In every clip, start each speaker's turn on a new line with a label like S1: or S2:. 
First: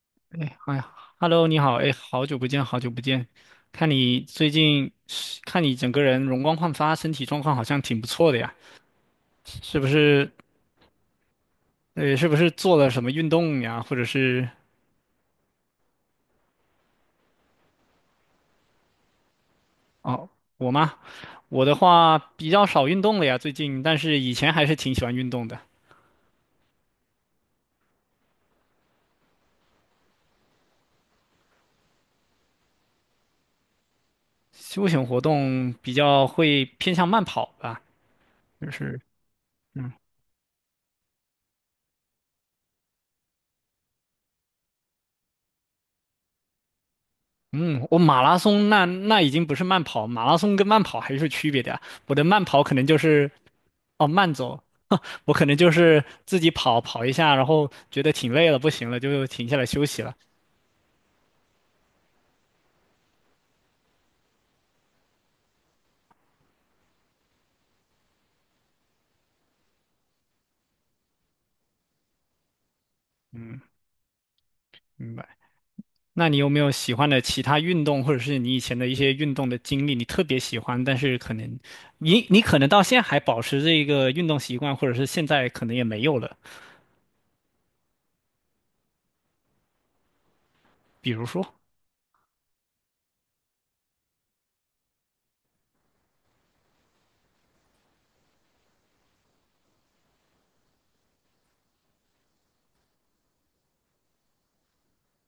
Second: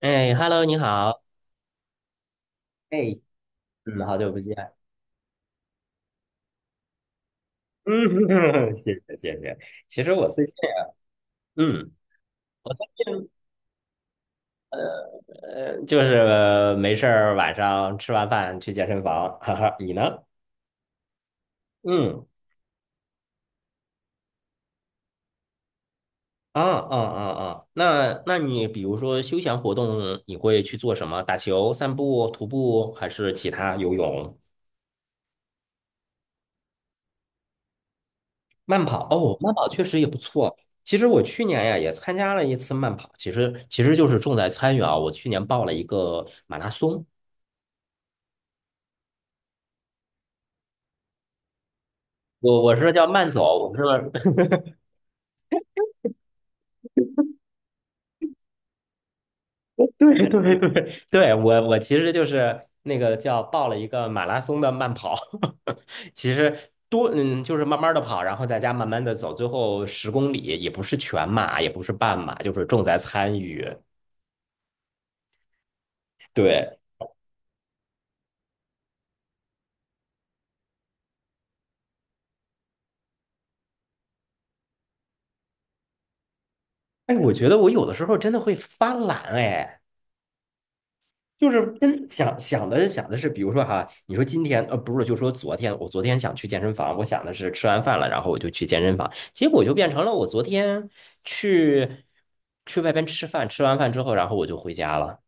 S1: 哎
S2: 哎，
S1: ，Hello，
S2: 哎
S1: 你
S2: 呀
S1: 好。
S2: ，Hello，你好，哎，好久不见，好久不
S1: 哎，
S2: 见，看
S1: 嗯，好
S2: 你
S1: 久不
S2: 最
S1: 见。
S2: 近看你整个人容光焕发，身体状况好像
S1: 嗯，
S2: 挺不错的呀，
S1: 谢谢谢谢。
S2: 是不
S1: 其实我
S2: 是？
S1: 最近啊，嗯，
S2: 是不是
S1: 我
S2: 做
S1: 最
S2: 了什么运
S1: 近
S2: 动呀？或者是
S1: 呃，就是没事儿，晚上吃完饭去健身房。哈哈，你呢？
S2: 哦，我吗？我的话
S1: 嗯，
S2: 比较少运动了呀，最近，但是以前还是挺喜欢运动的，
S1: 啊啊啊啊，那你比如说休闲活动，你会去做什么？打球、散步、徒步，还是其他游泳、
S2: 休闲活动比较会偏向慢跑吧，就
S1: 慢
S2: 是。
S1: 跑？哦，慢跑确
S2: 嗯。
S1: 实也不错。其实我去年呀也参加了一次慢跑，其实就是重在参与啊。我去年报了一个马拉松。
S2: 嗯，我马拉松那已经不是慢跑，马拉松跟慢跑还是有区别的呀。我的慢跑
S1: 我
S2: 可
S1: 我
S2: 能
S1: 说
S2: 就
S1: 叫
S2: 是
S1: 慢走，我说
S2: 哦慢 走，我可能就是自己跑跑一下，然后觉得挺累了，不行了就停下来休
S1: 对
S2: 息了。
S1: 对对 对，我其实就是那个叫报了一个马拉松的慢跑，其实就是慢慢的跑，然后在家慢慢的走，最后10公里也不是全马，也不是半马，就是重在参
S2: 嗯，
S1: 与。
S2: 明白。那你有没有
S1: 对，
S2: 喜欢的其他运动，或者是你以前的一些运动的经历，你特别喜欢，但是可能你可能到现在还保持这个运动习惯，或者是现在可能也没有了，
S1: 哎，我觉得我有的时候真的会发懒哎。
S2: 比如说？
S1: 就是跟想想的想的是，比如说哈，你说今天不是，就说昨天，我昨天想去健身房，我想的是吃完饭了，然后我就去健身房，结果就变成了我昨天去去外边吃饭，吃完饭之后，然后我就回家了。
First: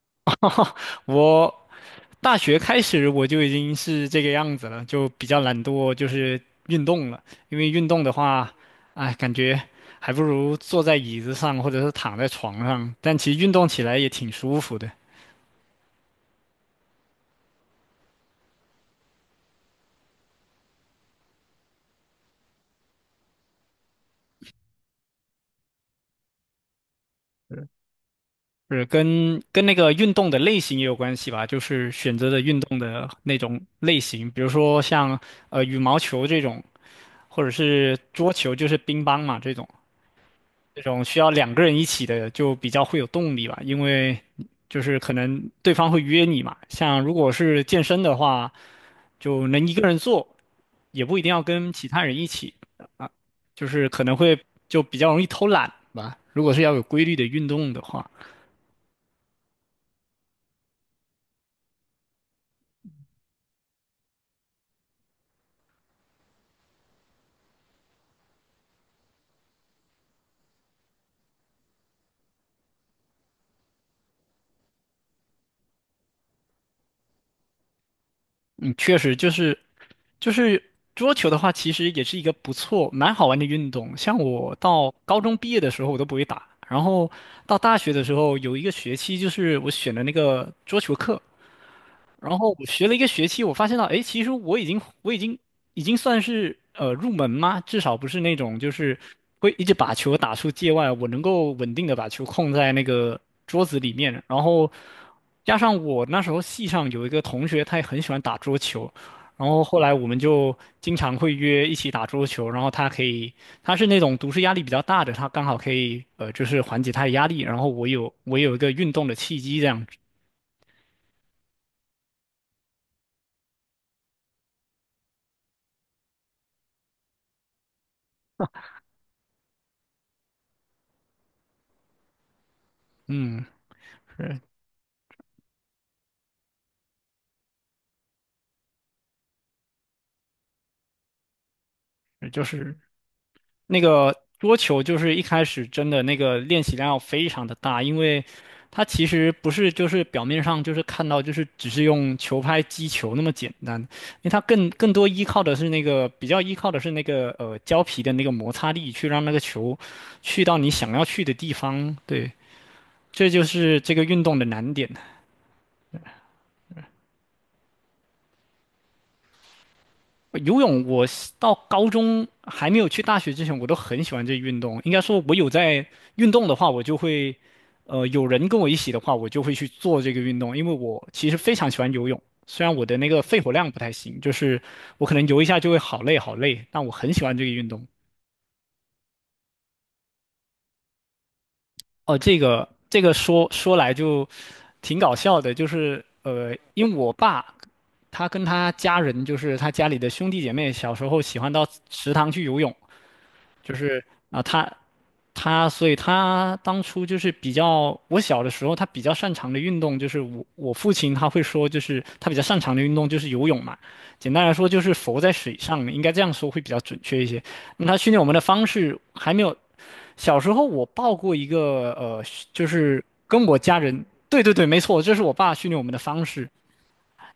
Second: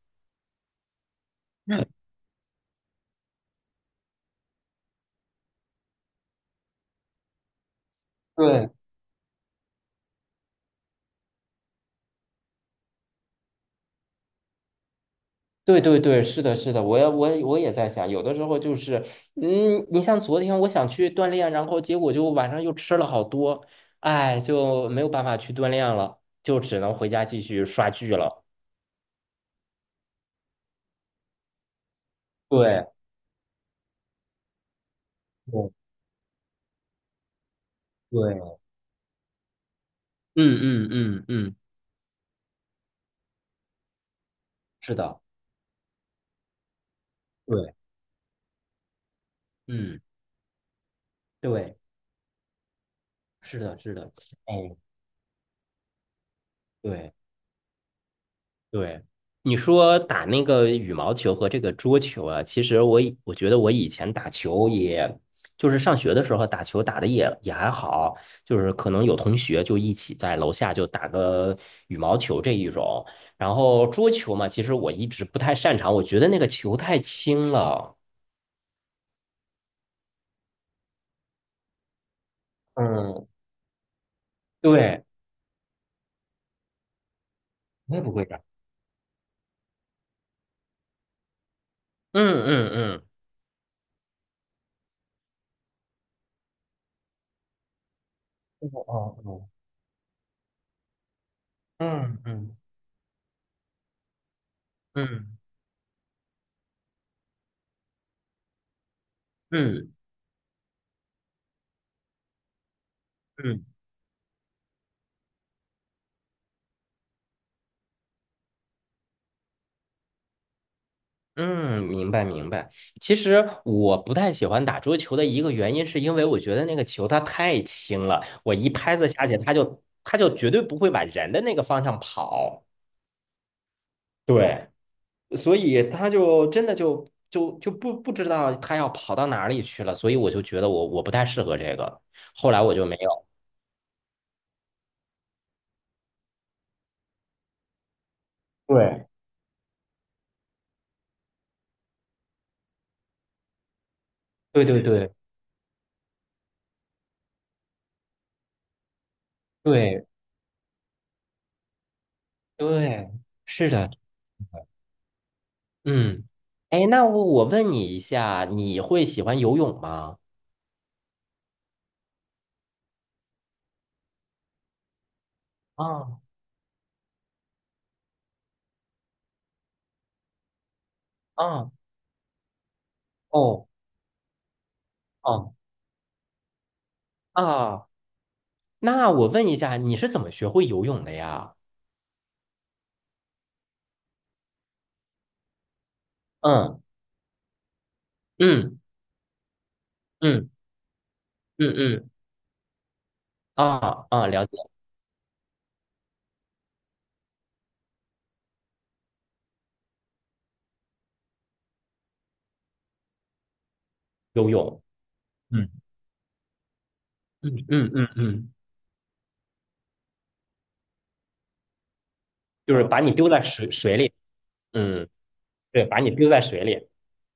S2: 我
S1: 嗯，
S2: 大学开始我就已经是这个样子了，就比较懒惰，就是运动了。因为运动的话，
S1: 对，
S2: 哎，感觉还不如坐在椅子上或者是躺在床上，但其实运动起来也挺舒服的。
S1: 对对对，是的，是的，我也在想，有的时候就是，嗯，你像昨天我想去锻炼，然后结果就晚上又吃了好多，哎，就没有办法去锻炼了，就只能回家继续刷剧了。
S2: 是跟那个运动的类型也有关系吧，就是选择的运动
S1: 对，
S2: 的那种类型，比如说像
S1: 对，
S2: 羽毛球这种，或者是桌球，
S1: 对
S2: 就是乒乓嘛这种。
S1: 嗯
S2: 这
S1: 嗯
S2: 种需
S1: 嗯
S2: 要两
S1: 嗯，
S2: 个人一起的就比较会有动力吧，因为就
S1: 是
S2: 是可
S1: 的，
S2: 能对方会约你嘛。像如果是
S1: 对，
S2: 健身的话，就能一个人
S1: 嗯
S2: 做，也不一定要跟
S1: 对，
S2: 其他人一起啊，
S1: 是
S2: 就
S1: 的，
S2: 是
S1: 是
S2: 可
S1: 的，
S2: 能会
S1: 哎，
S2: 就比较容易偷懒吧。如果是要有规
S1: 对
S2: 律的运动的话，
S1: 对，你说打那个羽毛球和这个桌球啊，其实我觉得我以前打球也，就是上学的时候打球打的也还好，就是可能有同学就一起在楼下就打个羽毛球这一种，然后桌球嘛，其实我一直不太擅长，我觉得那个球太轻了。
S2: 嗯，确实就是就是桌球的话，其实也是一个不错、蛮好
S1: 嗯，
S2: 玩的运动。像我到
S1: 对，
S2: 高中毕业的时候，我都不会打，然后到大学
S1: 我
S2: 的
S1: 也
S2: 时
S1: 不会
S2: 候
S1: 打。
S2: 有一个学期，就是我选的那个桌球课，
S1: 嗯
S2: 然后我
S1: 嗯
S2: 学了一个
S1: 嗯。
S2: 学期，我发现到，哎，其实我已经已经算是入门吗？至少不是那种就
S1: 哦
S2: 是
S1: 哦哦
S2: 会一直把球打出界外，我能够稳定的把
S1: 嗯
S2: 球控
S1: 嗯
S2: 在那个桌子里面。然后
S1: 嗯
S2: 加上我那时候系上有一个同学，他也很喜欢打桌球，然后后
S1: 嗯
S2: 来我们就经常会约一起打桌球。然后他可以，
S1: 嗯
S2: 他是那种读书压力比较大的，他刚好可以就是缓解他的压力。然后我有一个运动的契机这样子，
S1: 嗯，明白明白。其实我不太喜欢打桌球的一个原因，是因为我觉得那个球它太轻了，我一拍子下去，它就绝对不会往人的那个方向跑。
S2: 嗯，是
S1: 对，所以它就真的就不知道它要跑到哪里去了，所以我就觉得我不太适合这个，
S2: 是就
S1: 后来我
S2: 是。
S1: 就没有。
S2: 那个桌球就是一开始真的那个练习量要非常的大，因为它其
S1: 对
S2: 实不是就是表面上就是看到就是只是用球拍击球那么简单，因为它
S1: 对
S2: 更
S1: 对
S2: 更多
S1: 对
S2: 依靠的是那个比较依靠的是那个胶皮的那个摩擦力去让那个球
S1: 对
S2: 去到你想要去的地方，对，
S1: 对，
S2: 这就
S1: 是
S2: 是
S1: 的。
S2: 这个运动的难点。
S1: 嗯，哎，那我问你一下，你会喜欢游泳吗？
S2: 游泳我是到高中还没有去大学之前，我都很喜欢这运动。应该说，我有在
S1: 啊
S2: 运动的话，我就会，有人跟我一起的话，我就会去做这个运动，因为我其实非常
S1: 啊
S2: 喜欢游泳。虽然我的那个肺活
S1: 哦
S2: 量不太行，就是我可能游一
S1: 哦
S2: 下就会好累好累，但我很喜欢这个运动。
S1: 啊，那我问一下，你是怎么学会游泳的呀？
S2: 哦，这个这个说来就挺搞笑的，就是
S1: 嗯
S2: 因为我爸他跟他
S1: 嗯
S2: 家人，就是他家里的兄弟
S1: 嗯
S2: 姐妹，小时候喜欢到
S1: 嗯嗯
S2: 池塘去游泳。就是
S1: 啊啊，
S2: 啊，
S1: 了解
S2: 所以他当初就是比较，我小的时候他比较擅长的运动就是我父亲他会说，就是他比较擅长的运动就是游泳嘛，简单
S1: 游
S2: 来说就
S1: 泳。
S2: 是浮在水
S1: 嗯
S2: 上，应该这样说会比较准确一些。
S1: 嗯
S2: 那
S1: 嗯
S2: 他
S1: 嗯
S2: 训练我们的
S1: 嗯，
S2: 方式还没有，小时候我报过一个就
S1: 就是啊把
S2: 是
S1: 你丢
S2: 跟
S1: 在
S2: 我
S1: 水
S2: 家
S1: 水
S2: 人。
S1: 里。
S2: 对对对，没错，
S1: 嗯，
S2: 这是我爸训练我
S1: 对，
S2: 们的
S1: 把你
S2: 方
S1: 丢在
S2: 式。
S1: 水里。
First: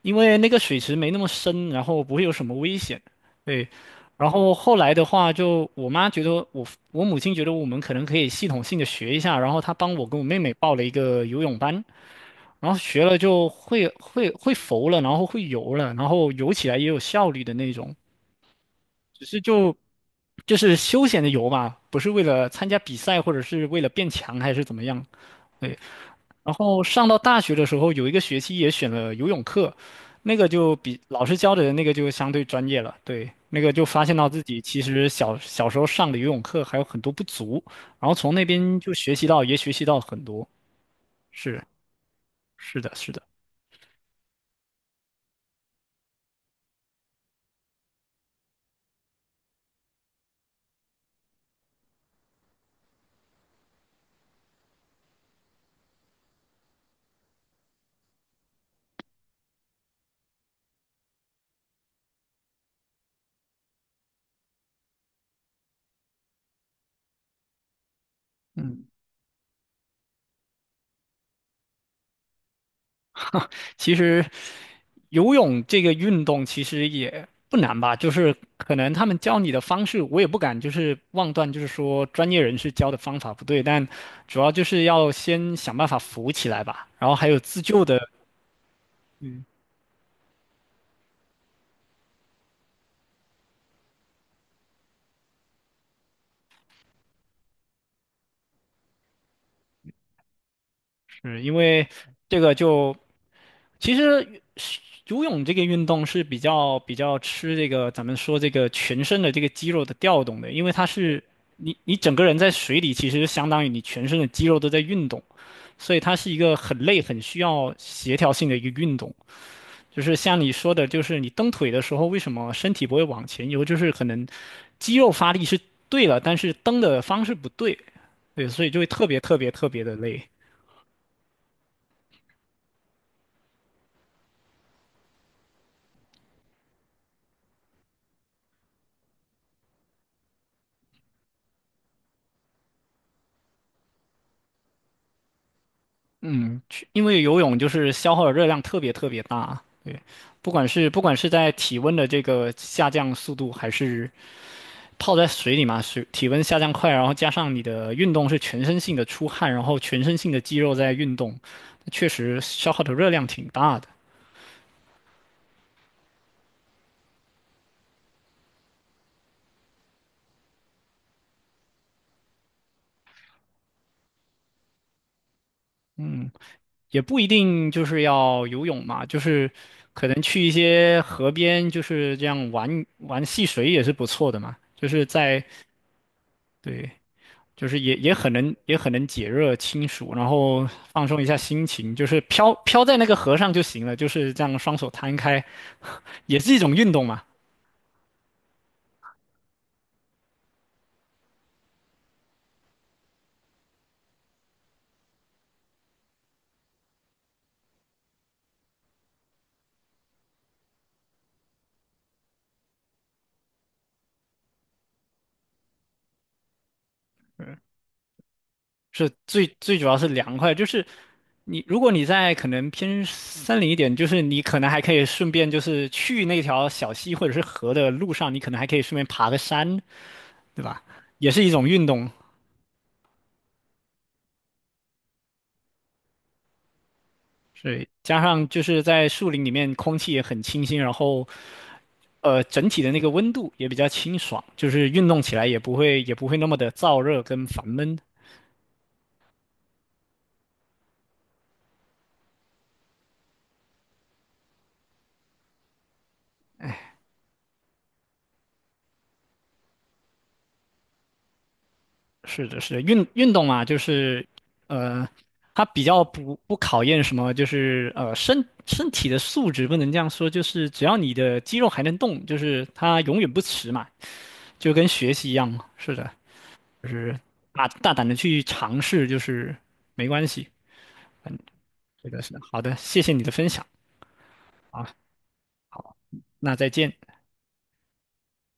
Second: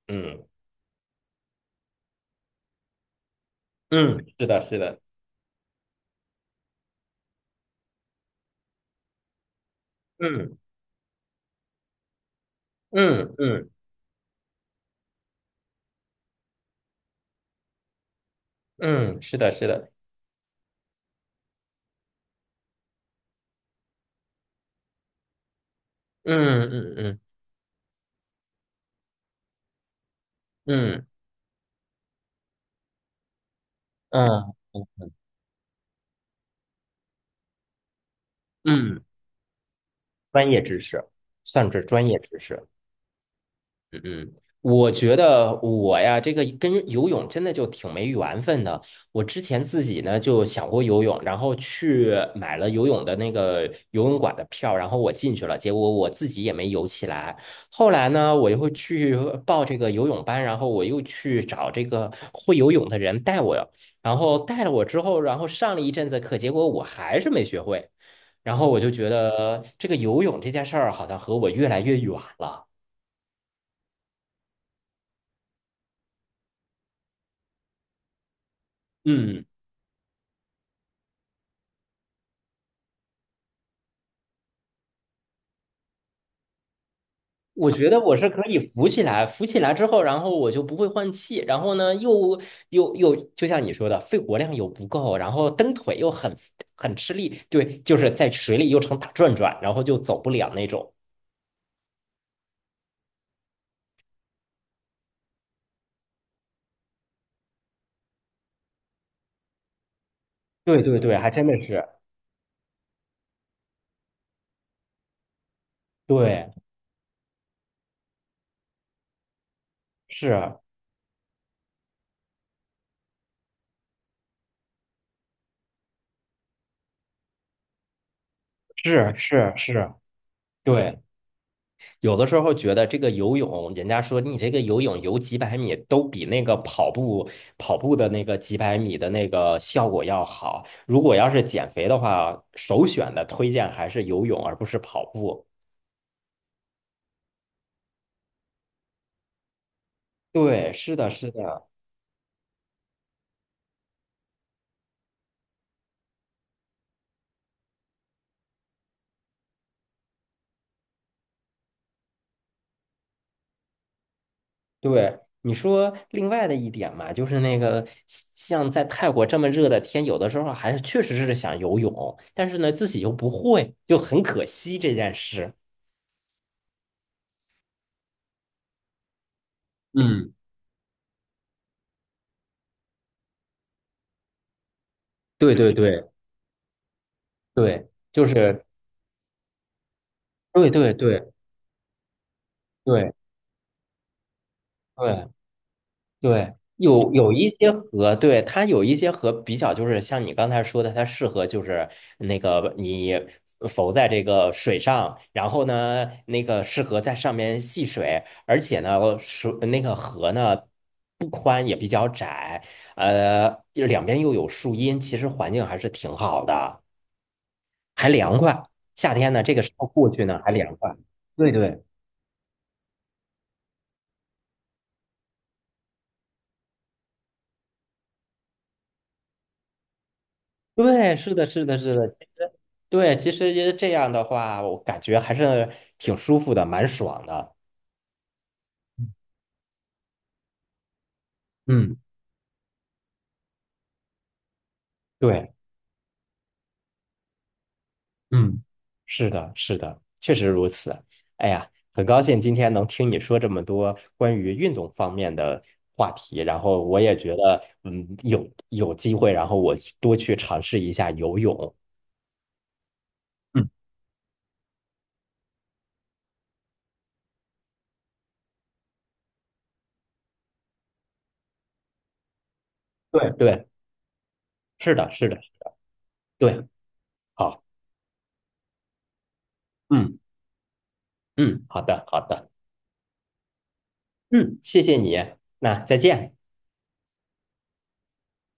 S2: 因为
S1: 嗯
S2: 那个水池没那么深，然后不会有什么危险。对，
S1: 嗯，
S2: 然
S1: 是
S2: 后
S1: 的，
S2: 后
S1: 是
S2: 来
S1: 的。
S2: 的话就，我母亲觉得我们可能可以系统性的学一下，然后她帮我跟我妹妹
S1: 嗯
S2: 报了一个游泳班，然后学了
S1: 嗯
S2: 就
S1: 嗯
S2: 会浮了，然后会游了，然后游起来也有效率的那种，
S1: 嗯，
S2: 只
S1: 是
S2: 是
S1: 的，是
S2: 就
S1: 的。
S2: 就是休闲的游嘛，不是为了参加比赛或者是为了变强还是怎么样。对。然
S1: 嗯
S2: 后
S1: 嗯
S2: 上到
S1: 嗯
S2: 大学的时候，有一个学期也选了游泳课，那个就比
S1: 嗯
S2: 老师教的那个就相对专业了。对，那个就发现到自
S1: 嗯
S2: 己其实小时候上的游泳课还有很多不足，然后从那边就
S1: 嗯。
S2: 学习到，也学习到很多。
S1: 专业知识，
S2: 是
S1: 算是专业知识。
S2: 是的，是的，
S1: 嗯，我觉得我呀，这个跟游泳真的就挺没缘分的。我之前自己呢就想过游泳，然后去买了游泳的那个游泳馆的票，然后我进去了，结果我自己也没游起来。后来呢，我又去报这个游泳班，然后我又去找这个会游泳的人带我，然后带了我之后，然后上了一阵子课，结果我还是没学会。然后我
S2: 嗯。
S1: 就觉得这个游泳这件事儿好像和我越来越远了。
S2: 其实游泳这个运动其实也不难吧，就是可能他们教
S1: 嗯。
S2: 你的方式，我也不敢就是妄断，就是说专业人士教的方法不对，但主要就是要先想办法浮起来吧。然后还有自
S1: 我
S2: 救
S1: 觉
S2: 的，
S1: 得我是可以浮起来，浮起来之后，然后我就不会换气，然后呢，又又又，就像你说的，肺活量又不够，然后蹬腿又很吃力，对，就是在水里又成打转转，然后就走不了那种。
S2: 是因为这个就其实游泳这个运动是比较吃这个咱们说这个全身的这个肌肉的调动的，因为
S1: 对
S2: 它
S1: 对对，
S2: 是
S1: 还真的
S2: 你
S1: 是，
S2: 你整个人在水里，其实相当于你全身的肌肉都在运动。所以它是一
S1: 对，
S2: 个很累、很需要协调性的一个运动。就是像你
S1: 是
S2: 说的，就是你蹬腿的时候，为什么身体不会往前游？就是可能肌肉发力是对了，但是蹬的方式不对，对，所以就会特
S1: 是
S2: 别特别
S1: 是
S2: 特别
S1: 是，
S2: 的累。
S1: 对。有的时候觉得这个游泳，人家说你这个游泳游几百米都比那个跑步的那个几百米的那个效果要好。如果要是减肥的话，首选的推荐还是游泳，而不是跑步。
S2: 嗯，去因为游泳就是消耗的热量特别大，对，不管
S1: 对，
S2: 是
S1: 是
S2: 不
S1: 的，
S2: 管是
S1: 是
S2: 在
S1: 的，
S2: 体温的这个下降速度，还是泡在水里嘛，水体温下降快，然后加上你的运动是全身性的出汗，然后全身性的肌肉在运动，确实消耗的热量挺大的。
S1: 对。你说另外的一点嘛，就是那个像在泰国这么热的天，有的时候还是确实是想游泳，但是呢自己又不会，就很可惜这件事。
S2: 嗯，也不一定就是要游泳嘛，就是可能
S1: 嗯，
S2: 去一些河边，就是这样玩玩戏水也是不错的嘛。就是在
S1: 对对对
S2: 对，就是
S1: 对，
S2: 也也
S1: 就
S2: 很能
S1: 是
S2: 也很能解热清暑，然后
S1: 对对
S2: 放松一
S1: 对。
S2: 下心情，就是飘飘在那
S1: 对
S2: 个河上就行了，就是这样双手摊
S1: 对
S2: 开，也是
S1: 对，
S2: 一种运动
S1: 有
S2: 嘛。
S1: 有一些河，对，它有一些河比较就是像你刚才说的，它适合就是那个你浮在这个水上，然后呢，那个适合在上面戏水，而且呢，水那个河呢不宽也比较窄，两边又有树荫，其实环境还是挺好的，
S2: 嗯。
S1: 还凉快。
S2: 是
S1: 夏天呢，
S2: 最
S1: 这个时
S2: 最主
S1: 候
S2: 要是
S1: 过去
S2: 凉
S1: 呢还
S2: 快，就
S1: 凉
S2: 是
S1: 快。对
S2: 你如
S1: 对
S2: 果你在可能偏森林一点，就是你可能还可以顺便就是去那条小溪或者是河的路上，你可能还可以顺便爬个山，对吧？
S1: 对，
S2: 也
S1: 是
S2: 是
S1: 的，
S2: 一
S1: 是
S2: 种
S1: 的，
S2: 运
S1: 是的，
S2: 动。
S1: 其实对，其实这样的话，我感觉还是挺舒服的，蛮爽的。
S2: 所以加上就是在树林里面空气也很清新，然后
S1: 嗯，
S2: 整体的那个温度也比较清爽，就是运动起来
S1: 对，
S2: 也不会那么的燥热跟烦闷。
S1: 嗯，是的，是的，确实如此。哎呀，很高兴今天能听你说这么多关于运动方面的话题，然后我也觉得，嗯，有机会，然后我去多去尝试一下游泳。
S2: 是的，是的，运动嘛，
S1: 嗯，
S2: 就是呃，它比较不考验什么，就是身体的素质不能这样说，就是只要你的肌肉还能动，就是它永远
S1: 对
S2: 不
S1: 对，
S2: 迟嘛，就跟
S1: 是的，
S2: 学
S1: 是
S2: 习一
S1: 的，
S2: 样嘛。是的，
S1: 对，
S2: 就是
S1: 好，
S2: 大胆的去尝试，就是没
S1: 嗯
S2: 关系。
S1: 嗯，好的，
S2: 是
S1: 好
S2: 的，是的，
S1: 的，
S2: 好的，谢谢你的分享
S1: 嗯，谢
S2: 啊，
S1: 谢你，那再见。
S2: 那再见。